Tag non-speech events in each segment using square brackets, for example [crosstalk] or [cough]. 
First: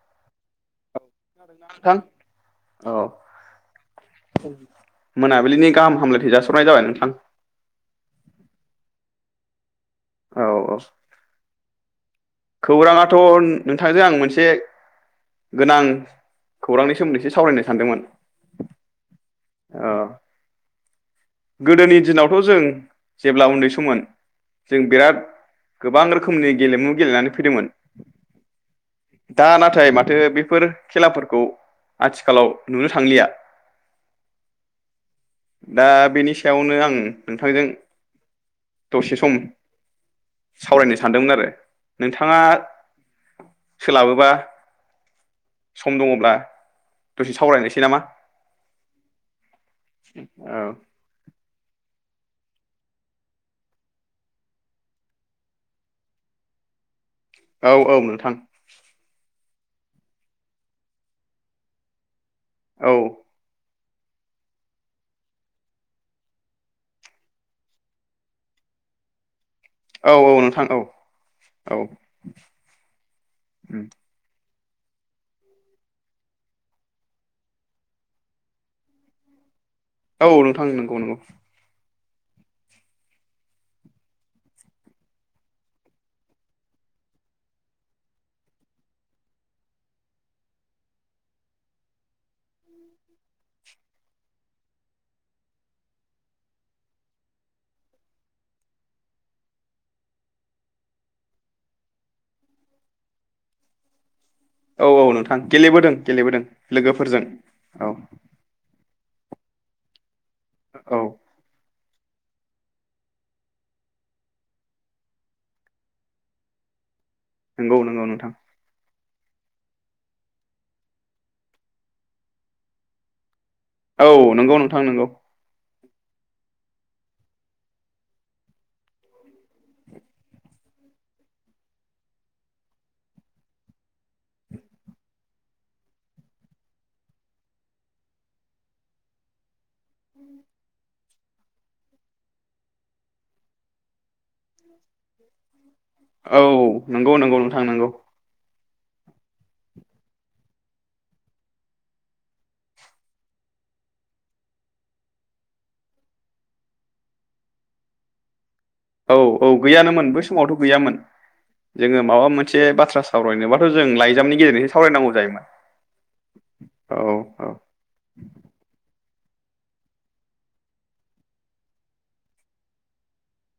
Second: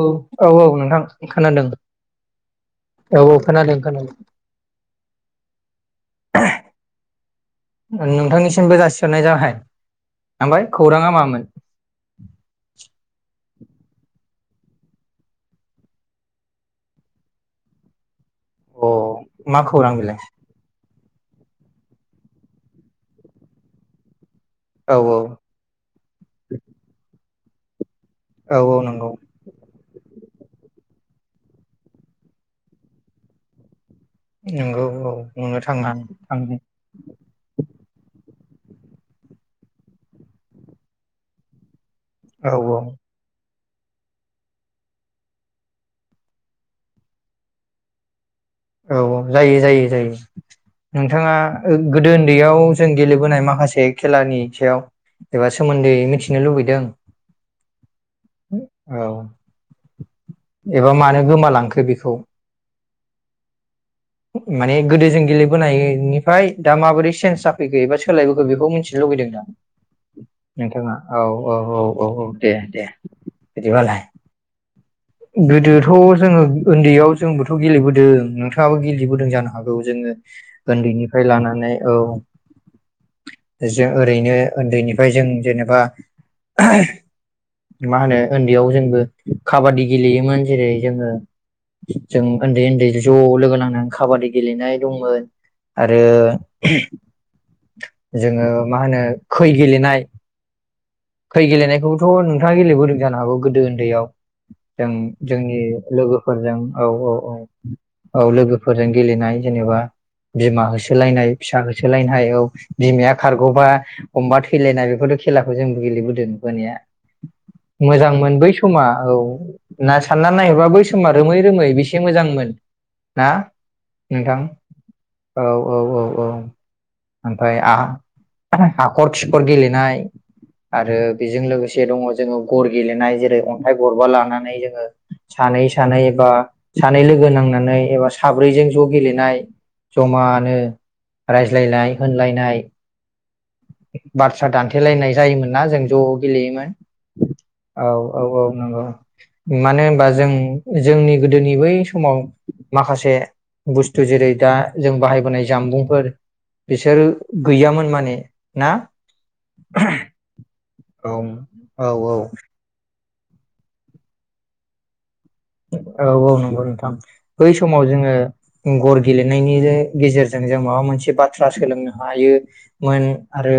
औ औ औ नोंथां खोनादों नोंथां औ औ खोनादों खोनादों मोनाबिलिनि गाहाम हामलायथि जासिहरनाय जाबाय नोंथां नोंथांनिसिमबो जासि हरनाय जाबाय औ ओमफ्राय औ खौराङा मामोन? खौराङाथ' ओम नोंथांजों आं मोनसे गोनां खौरांनि सोमोन्दै एसे सावरायनो सानदोंमोन। अ मा खौरां बेलाय? गोदोनि दिनावथ' जों जेब्ला उन्दै सममोन जों औ बिराद गोबां रोखोमनि गेलेमु गेलेनानै फैदोंमोन औ औ नंगौ दा नाथाय माथो बे बेफोर खेलाफोरखौ आथिखालाव नुनो थांलिया। नंगौ औ नुनो दा थाङा बेनि सायावनो आङो नोंथांजों दसे सम सावरायनो सानदोंमोनआरो नोंथाङा औ औ सोलाबोबा सम दङब्ला दसे सावरायनोसै नामा? औ जायो जायो जायो औ नोंथाङा ओ गोदो उन्दैयाव जों गेलेबोनाय माखासे खेलानि सायाव एबा सोमोन्दै मिथिनो लुबैदों? औ औ नों औ एबा मानो गोमालांखो बेखौ औ माने गोदो जों गेलेबोनायनिफाय दा माबोरै चेन्ज जाफैखो एबा सोलायबोखो बेखौ मिथिनो लुबैदों नोंथां? औ औ नोंथां नोंथाङा औ औ औ औ औ दे दे बिदिबालाय। गोदोथ' जोङो उन्दैयाव जोंबोथ' गेलेबोदों नोंथाङाबो गेलेबोदों जानो हागौ जोङो औ नोंथां नंगौ नंगौ उन्दैनिफ्राय लानानै औ जों ओरैनो उन्दैनिफ्राय जों जेनेबा [unintelligible] मा होनो उन्दैयाव जोंबो काबादि गेलेयोमोन जेरै जोङो जों उन्दै उन्दै ज' लोगो नांनानै खाबादि गेलेनाय दंमोन आरो जोङो मा होनो खै गेलेनाय खै गेलेनायखौथ नोंथाङा गेलेबोदों जानो हागौ गोदो उन्दैयाव औ जों औ नोंथां जोंनि गेलेबोदों गेलेबोदों लोगोफोरजों औ औ लोगोफोरजों औ औ लोगोफोरजों गेलेनाय जेनेबा बिमा औ होसोलायनाय फिसा होसो लायनो हायो औ बिमाया खारगबा अमबा थैलायनाय बेफोरथ खेलाखौ जों गेलेबोदों बोनाया नंगौ नंगौ नोंथां मोजांमोन बै समा। औ ना सानना नायहरबा बै समा रोमै रोमै बेसे मोजांमोन ना। औ नंगौ नोंथां नोंगौ। औ औ औ ओमफ्राय आ हाखर खिखर गेलेनाय। आरो बेजों लोगोसे दङ जोङो गर गेलेनाय जेरै अन्थाइ गबा लानानै जोङो सानै सानै एबा सानै लोगो नांनानै एबा साब्रैजों ज गेलेनाय जमानो रायज्लायनाय होनलायनाय [unintelligible] बाथ्रा दानथेलायनाय जायोमोन ना जों ज' औ गेलेयोमोन नंगौ नंगौ नोंथां औ नंगौ औ औ नंगौ। मानो होनबा जों जोंनि गोदोनि बै समाव माखासे बुस्थु जेरै दा जों बाहायबोनाय जामबुंफोर बिसोर गैयामोन माने। ना औ औ गैयानोमोन बै समावथ' गैयामोन औ औ जोङो माबा मोनसे बाथ्रा सा सावरायनोबाथ' जों लाइजामनि गेजेरजोंसो सावरायनांगौ जायोमोन। औ औ नंगौ नोंथां औ औ बै समाव जोङो गर गेलेनायनि जो गेजेरजों जों माबा मोनसे बाथ्रा सोलोंनो हायोमोन। आरो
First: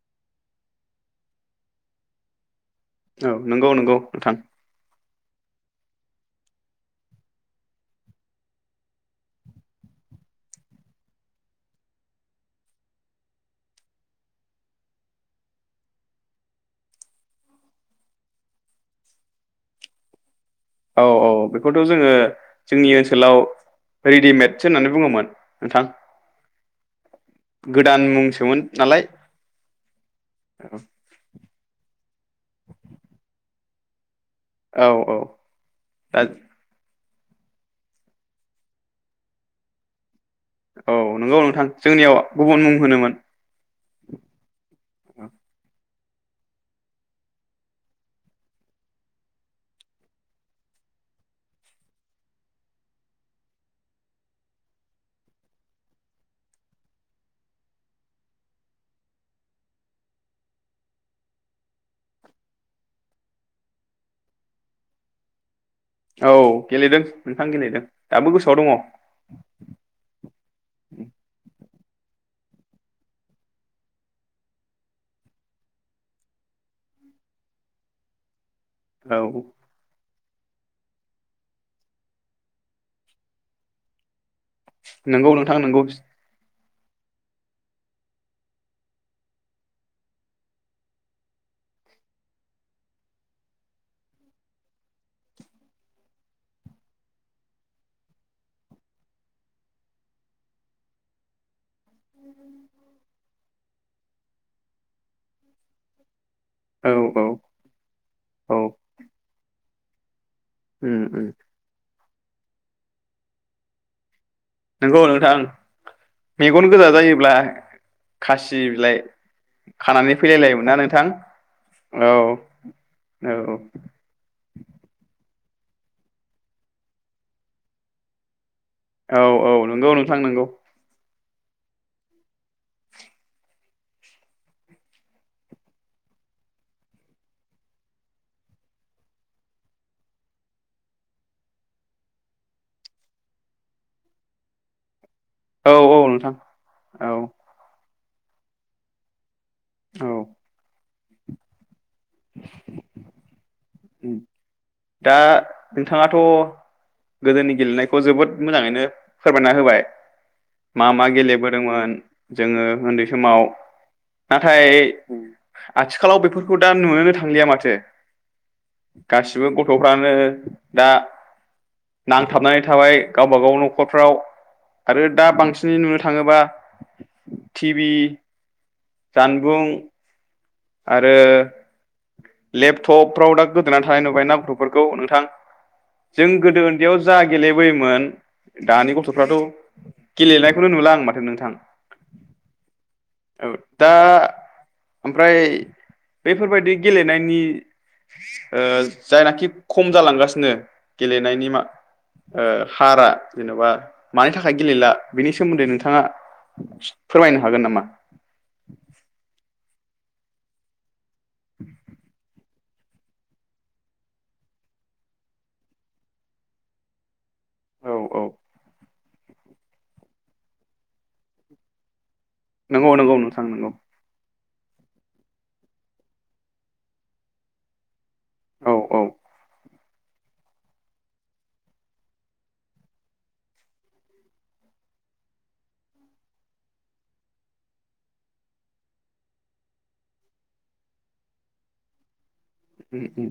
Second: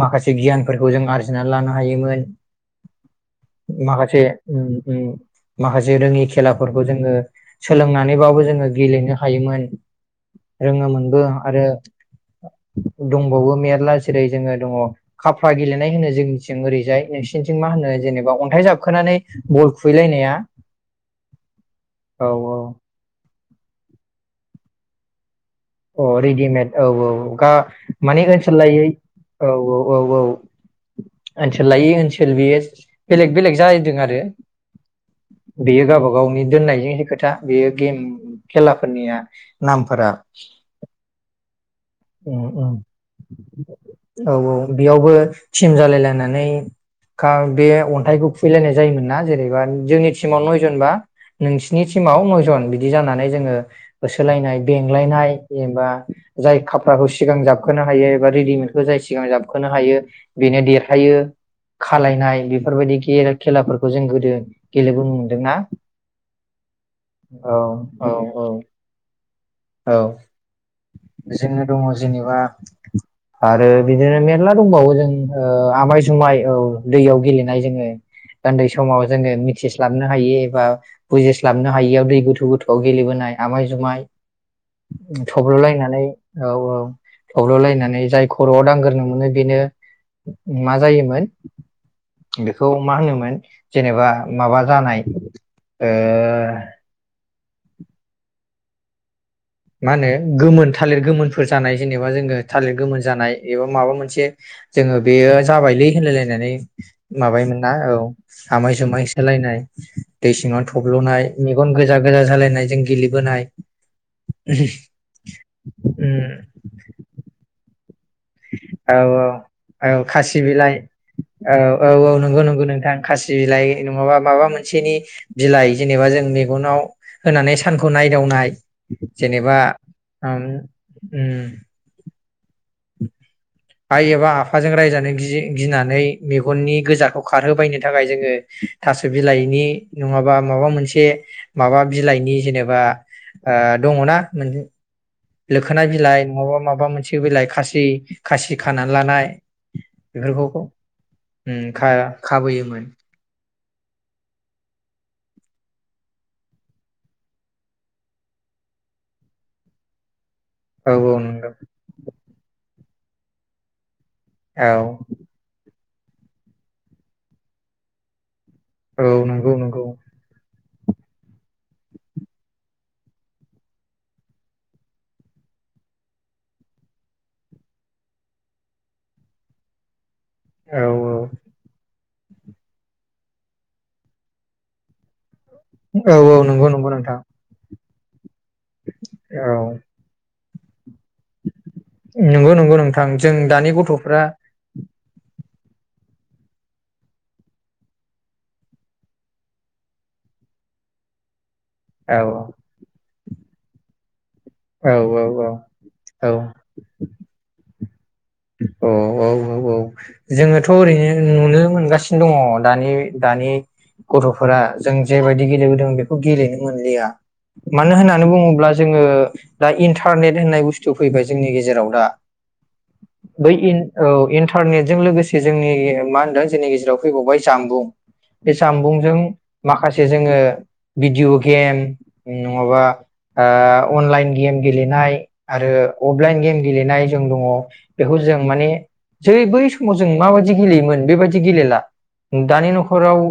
माखासे गियानफोरखौ जों आरजिनानै लानो हायोमोन। औ नंगौ नंगौ माखासे नोंथां उम उम माखासे रोङि खेलाफोरखौ जोङो सोलोंनानैबाबो जोङो गेलेनो हायोमोन। रोङोमोनबो आरो दंबावो मेरला जेरै जोङो दङ खाफा गेलेनाय होनो जोंनिथिं ओरैजाय नोंसिनिथिं मा होनो जेनेबा अन्थाइ जाबखोनानै बल खुबहैलायनाया? औ औ बेखौथ' जोङो जोंनि ओनसोलाव रेडिमेडसो होननानै बुङोमोन। नोंथां अ रेडिमेड औ औ ग गोदान माने ओनसोल मुंसोमोन लायै नालाय औ औ औ औ ओनसोल लायै ओनसोल बेयो बेलेग बेलेग जा दों आरो औ औ बेयो गावब दा गावनि दोननायजों खो खोथा बेयो गेम खेलाफोरनिया नामफोरा औ नंगौ नोंथां। जोंनियाव उम गुबुन उम मुं होनोमोन औ औ बेयावबो थिम जालायलायना नै कार बे अन्थाइखौ खुबैलायनाय जायोमोन ना। जेनैबा जोंनि टिमाव नयजन बा नोंसिनि टिमाव नयजन बिदि जानानै जोङो होसोलायनाय बेंलायनाय जेनबा जाय का फ्राराखौ सिगां जाबखोनो हायो एबा रेडिमेडखौ जाय सिगां जाबखोनो हायो बेनो देरहायो। खालनाय बेफोरबायदि खेलाफोरखौ जों गोदो गेलेबोनो मोनदोंना? औ गेलेदों नोंथां औ गेलेदों औ दाबो औ गोसोआव दङ। औ जोङो दङ जेनेबा आरो बिदिनो मेरला दंबावो जों ओ आमाय जुमाय औ दैयाव गेलेनाय जोङो। उन्दै समाव दङ जोङो औ मिथिस्लाबनो हायि एबा बुजिस्लाबनो हायियाव दै गोथौ गोथौआव गेलेबोनाय आमाय जुमाय नंगौ नोंथां नंगौ थब्ल'लायनानै औ औ थब्ल'लायनानै जाय खर'आव दांग्रो मोनो बेनो मा जायोमोन बेखौ मा होनोमोन जेनेबा माबा जानाय ओ मा होनो गोमोन थालिर गोमोनफोर जानाय जेनेबा जोङो थालिर गोमोन जानाय इआव माबा मोनसे जोङो बेयो जाबायलै होनलायलायनाय औ औ नानै माबायोम ना औ औ आमाय जुमाय होसोलायनाय। दै सिङाव उम थब्ल'नाय उम मेगन गो गोजा गोजा जालायनाय जों गेलेबोनाय नंगौ नोंथां उम मेगन गोजा जायोब्ला खासि औ बिलाइ औ औ खानानै खासि फैलायलायोमोन ना बिलाइ नोंथां औ औ औ नंगौ नंगौ नोंथां खासि बिलाइ नङाबा माबा मोन सेनि बिलाइ जेनेबा जों मेगनाव होनानै सानखौ नायदावनाय। औ औ नंगौ नोंथां नोंगौ। उम आइ एबा आफाजों रायजानो गि-गिनानै मेगननि गोजाखौ खारहोबायनो थाखाय जोङो थास' बिलाइनि नङाबा माबा मोनसे माबा बिलाइनि जेनेबा दङना मोन औ लोखोना औ बिलाइ नोंथां नङाबा माबा औ मोनसे बिलाइ खासि खासि खाना लानाय औ बेफोरखौ खौ उम खा खाबोयोमोन दा नोंथाङाथ' गोदोनि गेलेनायखौ जोबोद मोजाङैनो फोरमायना होबाय। मा औ मा औ गेले नंगौ बोदोंमोन जोङो उन्दै समाव। नाथाय। औ आथिखालाव बेफोरखौ दा नुनोनो थांलिया माथो। औ गासिबो नंगौ नंगौ गथ'फ्रानो। दा नांथाबनानै थाबाय गावब गाव न'खरफ्राव आरो दा बांसिनै नुनो थाङोबा थिबि जानबुं। औ आरो लेपटपफ्राव दा गोदोना थानाय नुबाय ना गथ'फोरखौ नोंथां? औ जों औ गोदो नंगौ नंगौ उन्दैयाव नोंथां जा गेले बोयोमोन। दानि गथ'फ्राथ' औ गेलेना खौनो नुला आं माथ नंगौ नंगौ नोंथां जों दानि गथ'फ्रा फ्राय बेफोरबायदि गेलेनायनि ओ जायनाखि खम जालांगासिनो गेलेनायनि मा औ ओ हारा। जेन'बा मानि थाखाय गेलेला औ औ बेनि सोमोन्दै औ नोंथाङा फोरमायनो हागोन नामा? अ औ औ औ जोङोथ' ओरैनो नुनो मोनगासिनो दङ दानि दानि गथ'फोरा जों जेबायदि गेलेबोदों बेखौ गेलेनो मोनलिया। औ मानो औ होननानै बुङोब्ला जो जोङो दा इन्टारनेट होननाय बुस्थु फैबाय जोंनि गेजेराव दा। नंगौ नंगौ नोंथां बै नंगौ इन्ट औ इन्ट न्टारनेटजों लोगोसे जोंनि मा होनदों जोंनि गेजेराव फैबावबाय जामबुं। बे औ औ जामबुंजों माखासे जोङो भिडिअ' गेम नङाबा ओ अनलाइन गेम गेलेनाय आरो अफ लाइन गेम गेलेनाय जों दङ। बेखौ जों माने जै बै समाव जों माबायदि गेलेयोमोन बेबायदि गेलेला। दानि उम न'खराव उम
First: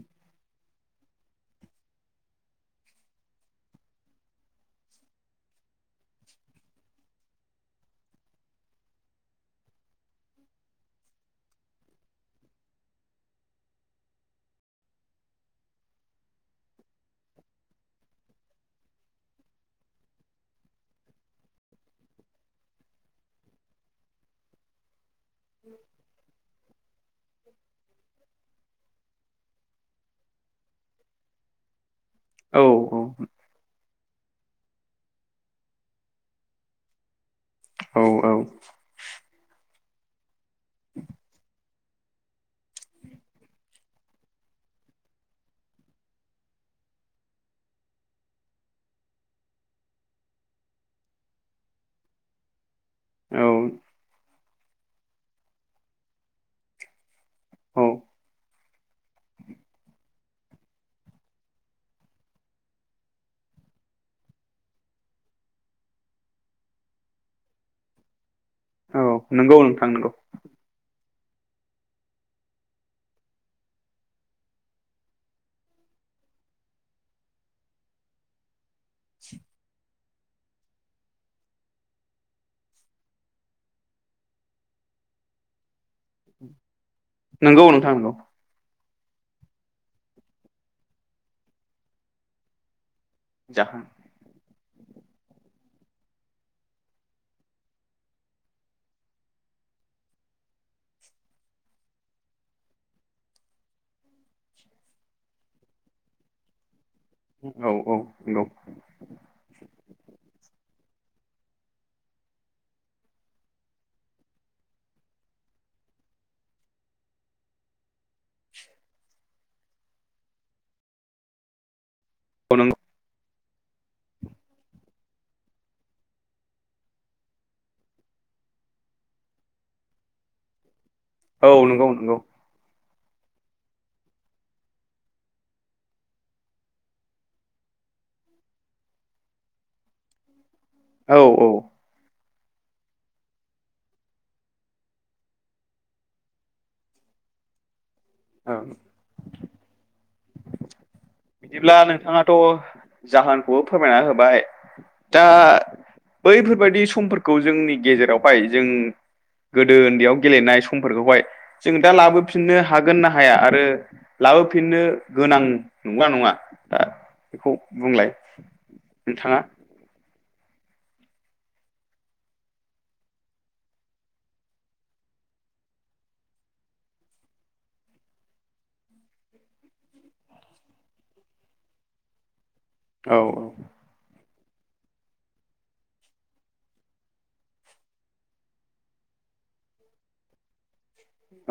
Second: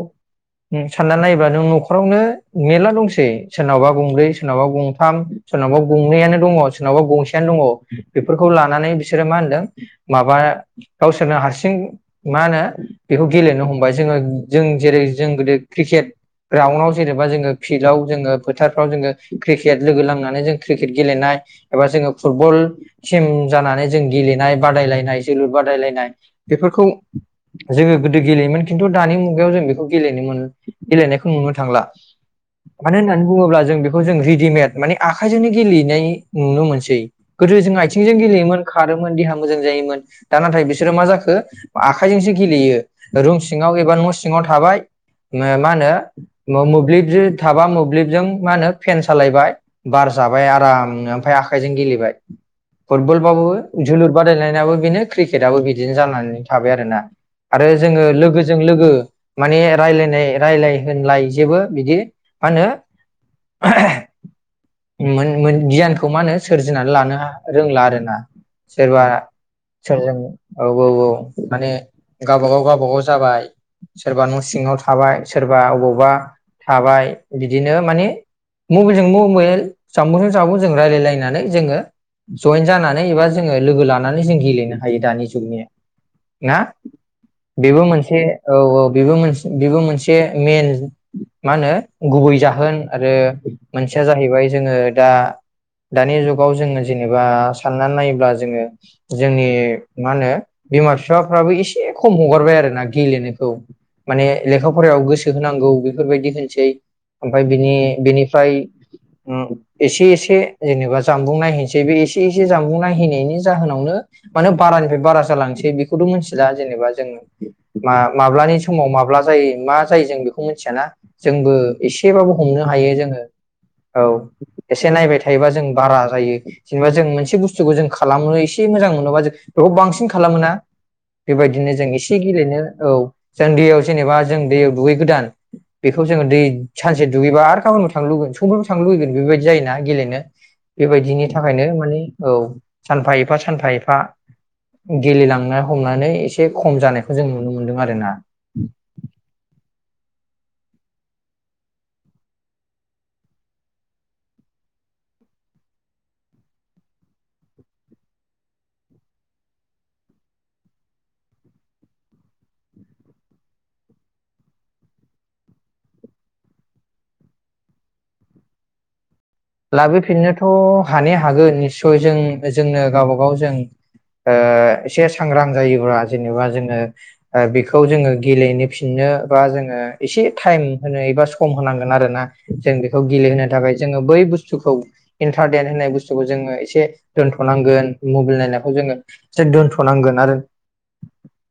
सानना नाय [unintelligible] न'खरावनो मेरला दंसै सोरनावबा गंब्रै सोरनावबा गंथाम सोरनावबा गंनैयानो दङ' सोरनावबा गंसेयानो दङ' बेफोरखौ लानानै बिस सोरो मा होनदों माबा गावसोरनो हारसिं मा होनो बेखौ गेलेनो हमबाय जोङो जों जेरै जों गोदो क्रिकेट ग्राउनाव जेनेबा जोङो फिल्डआव जोङो फोथारफ्राव जोङो क्रिकेट लोगो लांनानै जों क्रिकेट गेलेनाय एबा जोङो फुटबल थिम जानानै जों गेलेनाय बादायलायनाय जोलुर बादायलायनाय बेफोरखौ जोङो गोदो गेलेयोमोन खिन्थु दानि मुगायाव जों बे गेलेनो मोनो गेलेनो गेलेनायखौ नुनो थांला। औ मानो होननानै बुङोब्ला जों बेखौ जों रि दिमेट माने आखाइजोंनो गेलेनाय नुनो मोनसै। गोदो जों औ आथिंजों गेलेयोमोन देहा मोजां जायोमोन दा नाथाय बिसोरो मा जाखो आखाइजोंसो गेलेयो रुम सिङाव एबा न' सिङाव थाबाय मा होनो म-मोब्लिबजो थाबा मोब्लिबजों मा होनो फेन सालायबाय बार जाबाय आराम ओमफाय आखाइजों गेलेबाय फुटबल बाबो औ फुटबल बादायलायनायाबो बेनो क्रिकेटआबो बिदिनो जानानै थाबाय आरोना आरो औ जोङो लोगो जों लोगो माने रायलायनाय रायलाय होनलाय जेबो बिदि मा होनो [unintelligible] मोन मोन गियानखौ मा होनो सोरजिनानै लानो रोंला आरोना। औ सोरबा नंगौ सोरजों नोंथां नंगौ औ औ औ माने गावबागाव गावबाागाव जाबाय सोरबा न' सिङाव थाबाय सोरबा अबावबा थाबाय बिदिनो माने मबाइलजों मबेल जामबुंजों जामुजों जोङो रायलायलायनानै जोङो जइेन जानानै एबा जोङो लोगो लानानै जों गेलेनो हायो दानि जुगनि ना? नंगौ बेबो नोंथां नंगौ मोनसे औ औ बेबो मोनस बेबो मोनसे मेन मा होनो गुबै जाहोन आरो जाखां मोनसेया जाहैबाय जोङो दा दानि जुगाव जोङो जेनेबा साननानै नायो ब्ला जोङो जोंनि मा होनो बिमा बिफाफ्राबो एसे खम हगारबाय आरोना गेलेनायखौ माने लेखा फरायाव गोसो होनांगौ बेफोरबायदि होनसै ओमफाय औ बिनि औ नंगौ -बिनिफ्राय उम एसे एसे जेनेबा जामबुं नायहोनोसै बे एसे एसे जानबुं नाय है नायनि जाहोनावनो माने बारानिफ्राय बारा जालांसै बेखौथ' मोनथिला जेनेबा जों मा माब्लानि समाव माब्ला जायो मा जायो जों बेखौ मिथियाना जोंबो एसेबाबो हमनो हायो जोङो औ एसे नायबाय थायोबा जों बारा जायो जेनेबा जों मोनसे बुस्थुखौ जों खालामो एसे मोजां मोनोबा जों बेखौ बांसिन खालामो ना औ बेबायदिनो जों नंगौ एसे नंगौ गेलेनो औ जों दैयाव जेनेबा जों दैयाव दुगै गोदान बेखौ जोङो दै सानसे दुगैबा आरो गाबोनाव थां लुबैगोन समफोरबो थांनो लुुबैगोन बेबायदि जायो ना गेलेनो औ बेबायदिनि औ थाखायनो माने औ सानफा एफा सानफा एफा गेलेलांनो हमनानै एसे खम जानायखौ जों नुनो मोन्दों आरो ना औ बिदिब्ला नोंथाङाथ' जाहोनखौबो फोरमायना होबाय दा बैफोरबायदि समफोरखौ जोंनि गेजेरावहाय जों गोदो उन्दैयाव गेलेनाय समफोरखौहाय जों दा लाबोफिननो हागोन ना हाया आरो लाबोफिननो गोनां नंगोना नङा दा बेखौ बुंलाय नोंथाङा लाबो फिननो थ' हानाया हागोन निस्सय जों जोंनो गावबा गाव जों ओ एसे सांग्रां जायोब्ला जेनेबा जोङो ओ बेखौ जोङो गेलेनो फिननो बा जोङो एसे टाइम होनो एबा सम होनो होनांगोन आरोना जों बेखौ औ गेलेहोनो थाखाय जो बै बुथ इन्टारनेेट होननाय बुस्थुखौ जोङो एसे दोनथ'नांगोन मबाइल नायनायखौ जोङो एसे दोनथ'नांगोन आरो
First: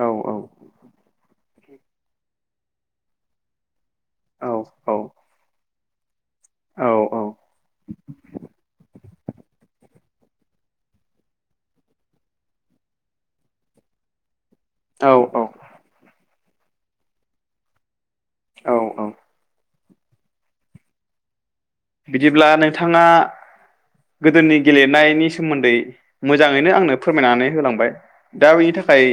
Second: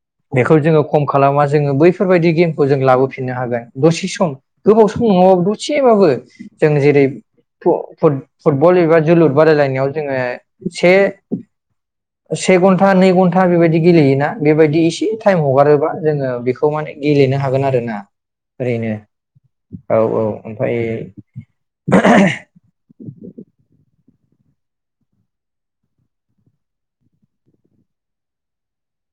औ बेखौ जोङो खम खालामा जोङो बैफोरबायदि गेमखौ जों लाबोफिननो हागोन दसे सम औ गोबाव सम नङाबाबो दसे एसेबाबो जों औ जेरै फुटबल एबा जोलुर बादायलायनायाव जोङो से से घन्टा नै घन्टा बेबायदि गेलेयोना बेबायदि एसे औ टाइम हगारोबा जोङो बे बेखौ माने गेलेनो हागोन आरो ना। औ औ ओरैनो औ औ औ ओमफ्राय बिदिब्ला नों थांङा गोदोनि गेलेनायनि सोमोन्दै मोजाङैनो आंनो फोरमायनानै होलांबाय दा बेनि थाखाय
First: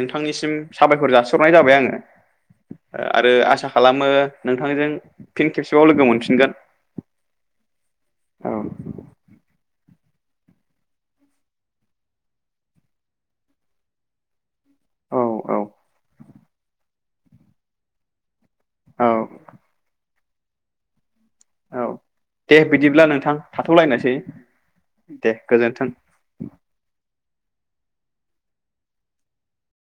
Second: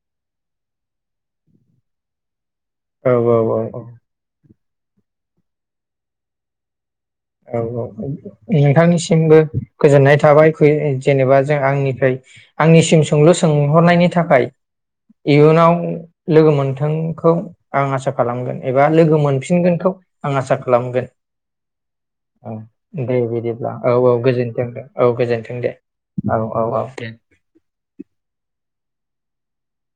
नोंथांनिसिम साबायखर जाासिहरनाय जाबाय आङो औ आरो औ आसा खालामो नोंथांजों फिन खेबसेबाव लोगो मोनफिनगोन। औ औ औ नोंथांनिसिमबो गोजोननाय थाबाय जेनेबा जों आंनिफ्राय आंनिसिम सोंलु सोंहरनायनि थाखाय। औ औ इयुनाव लोगो मोनथों बे खौ आं आसा खालामगोन एबा औ लोगो मोनफिनगोनखौ आं आसा खालामगोन औ दे बिदिब्ला दे नोंथां बिदिब्ला औ औ थाथ'लायनोसै गोजोनथों दे औ गोजोनथों दे औ औ औ दे।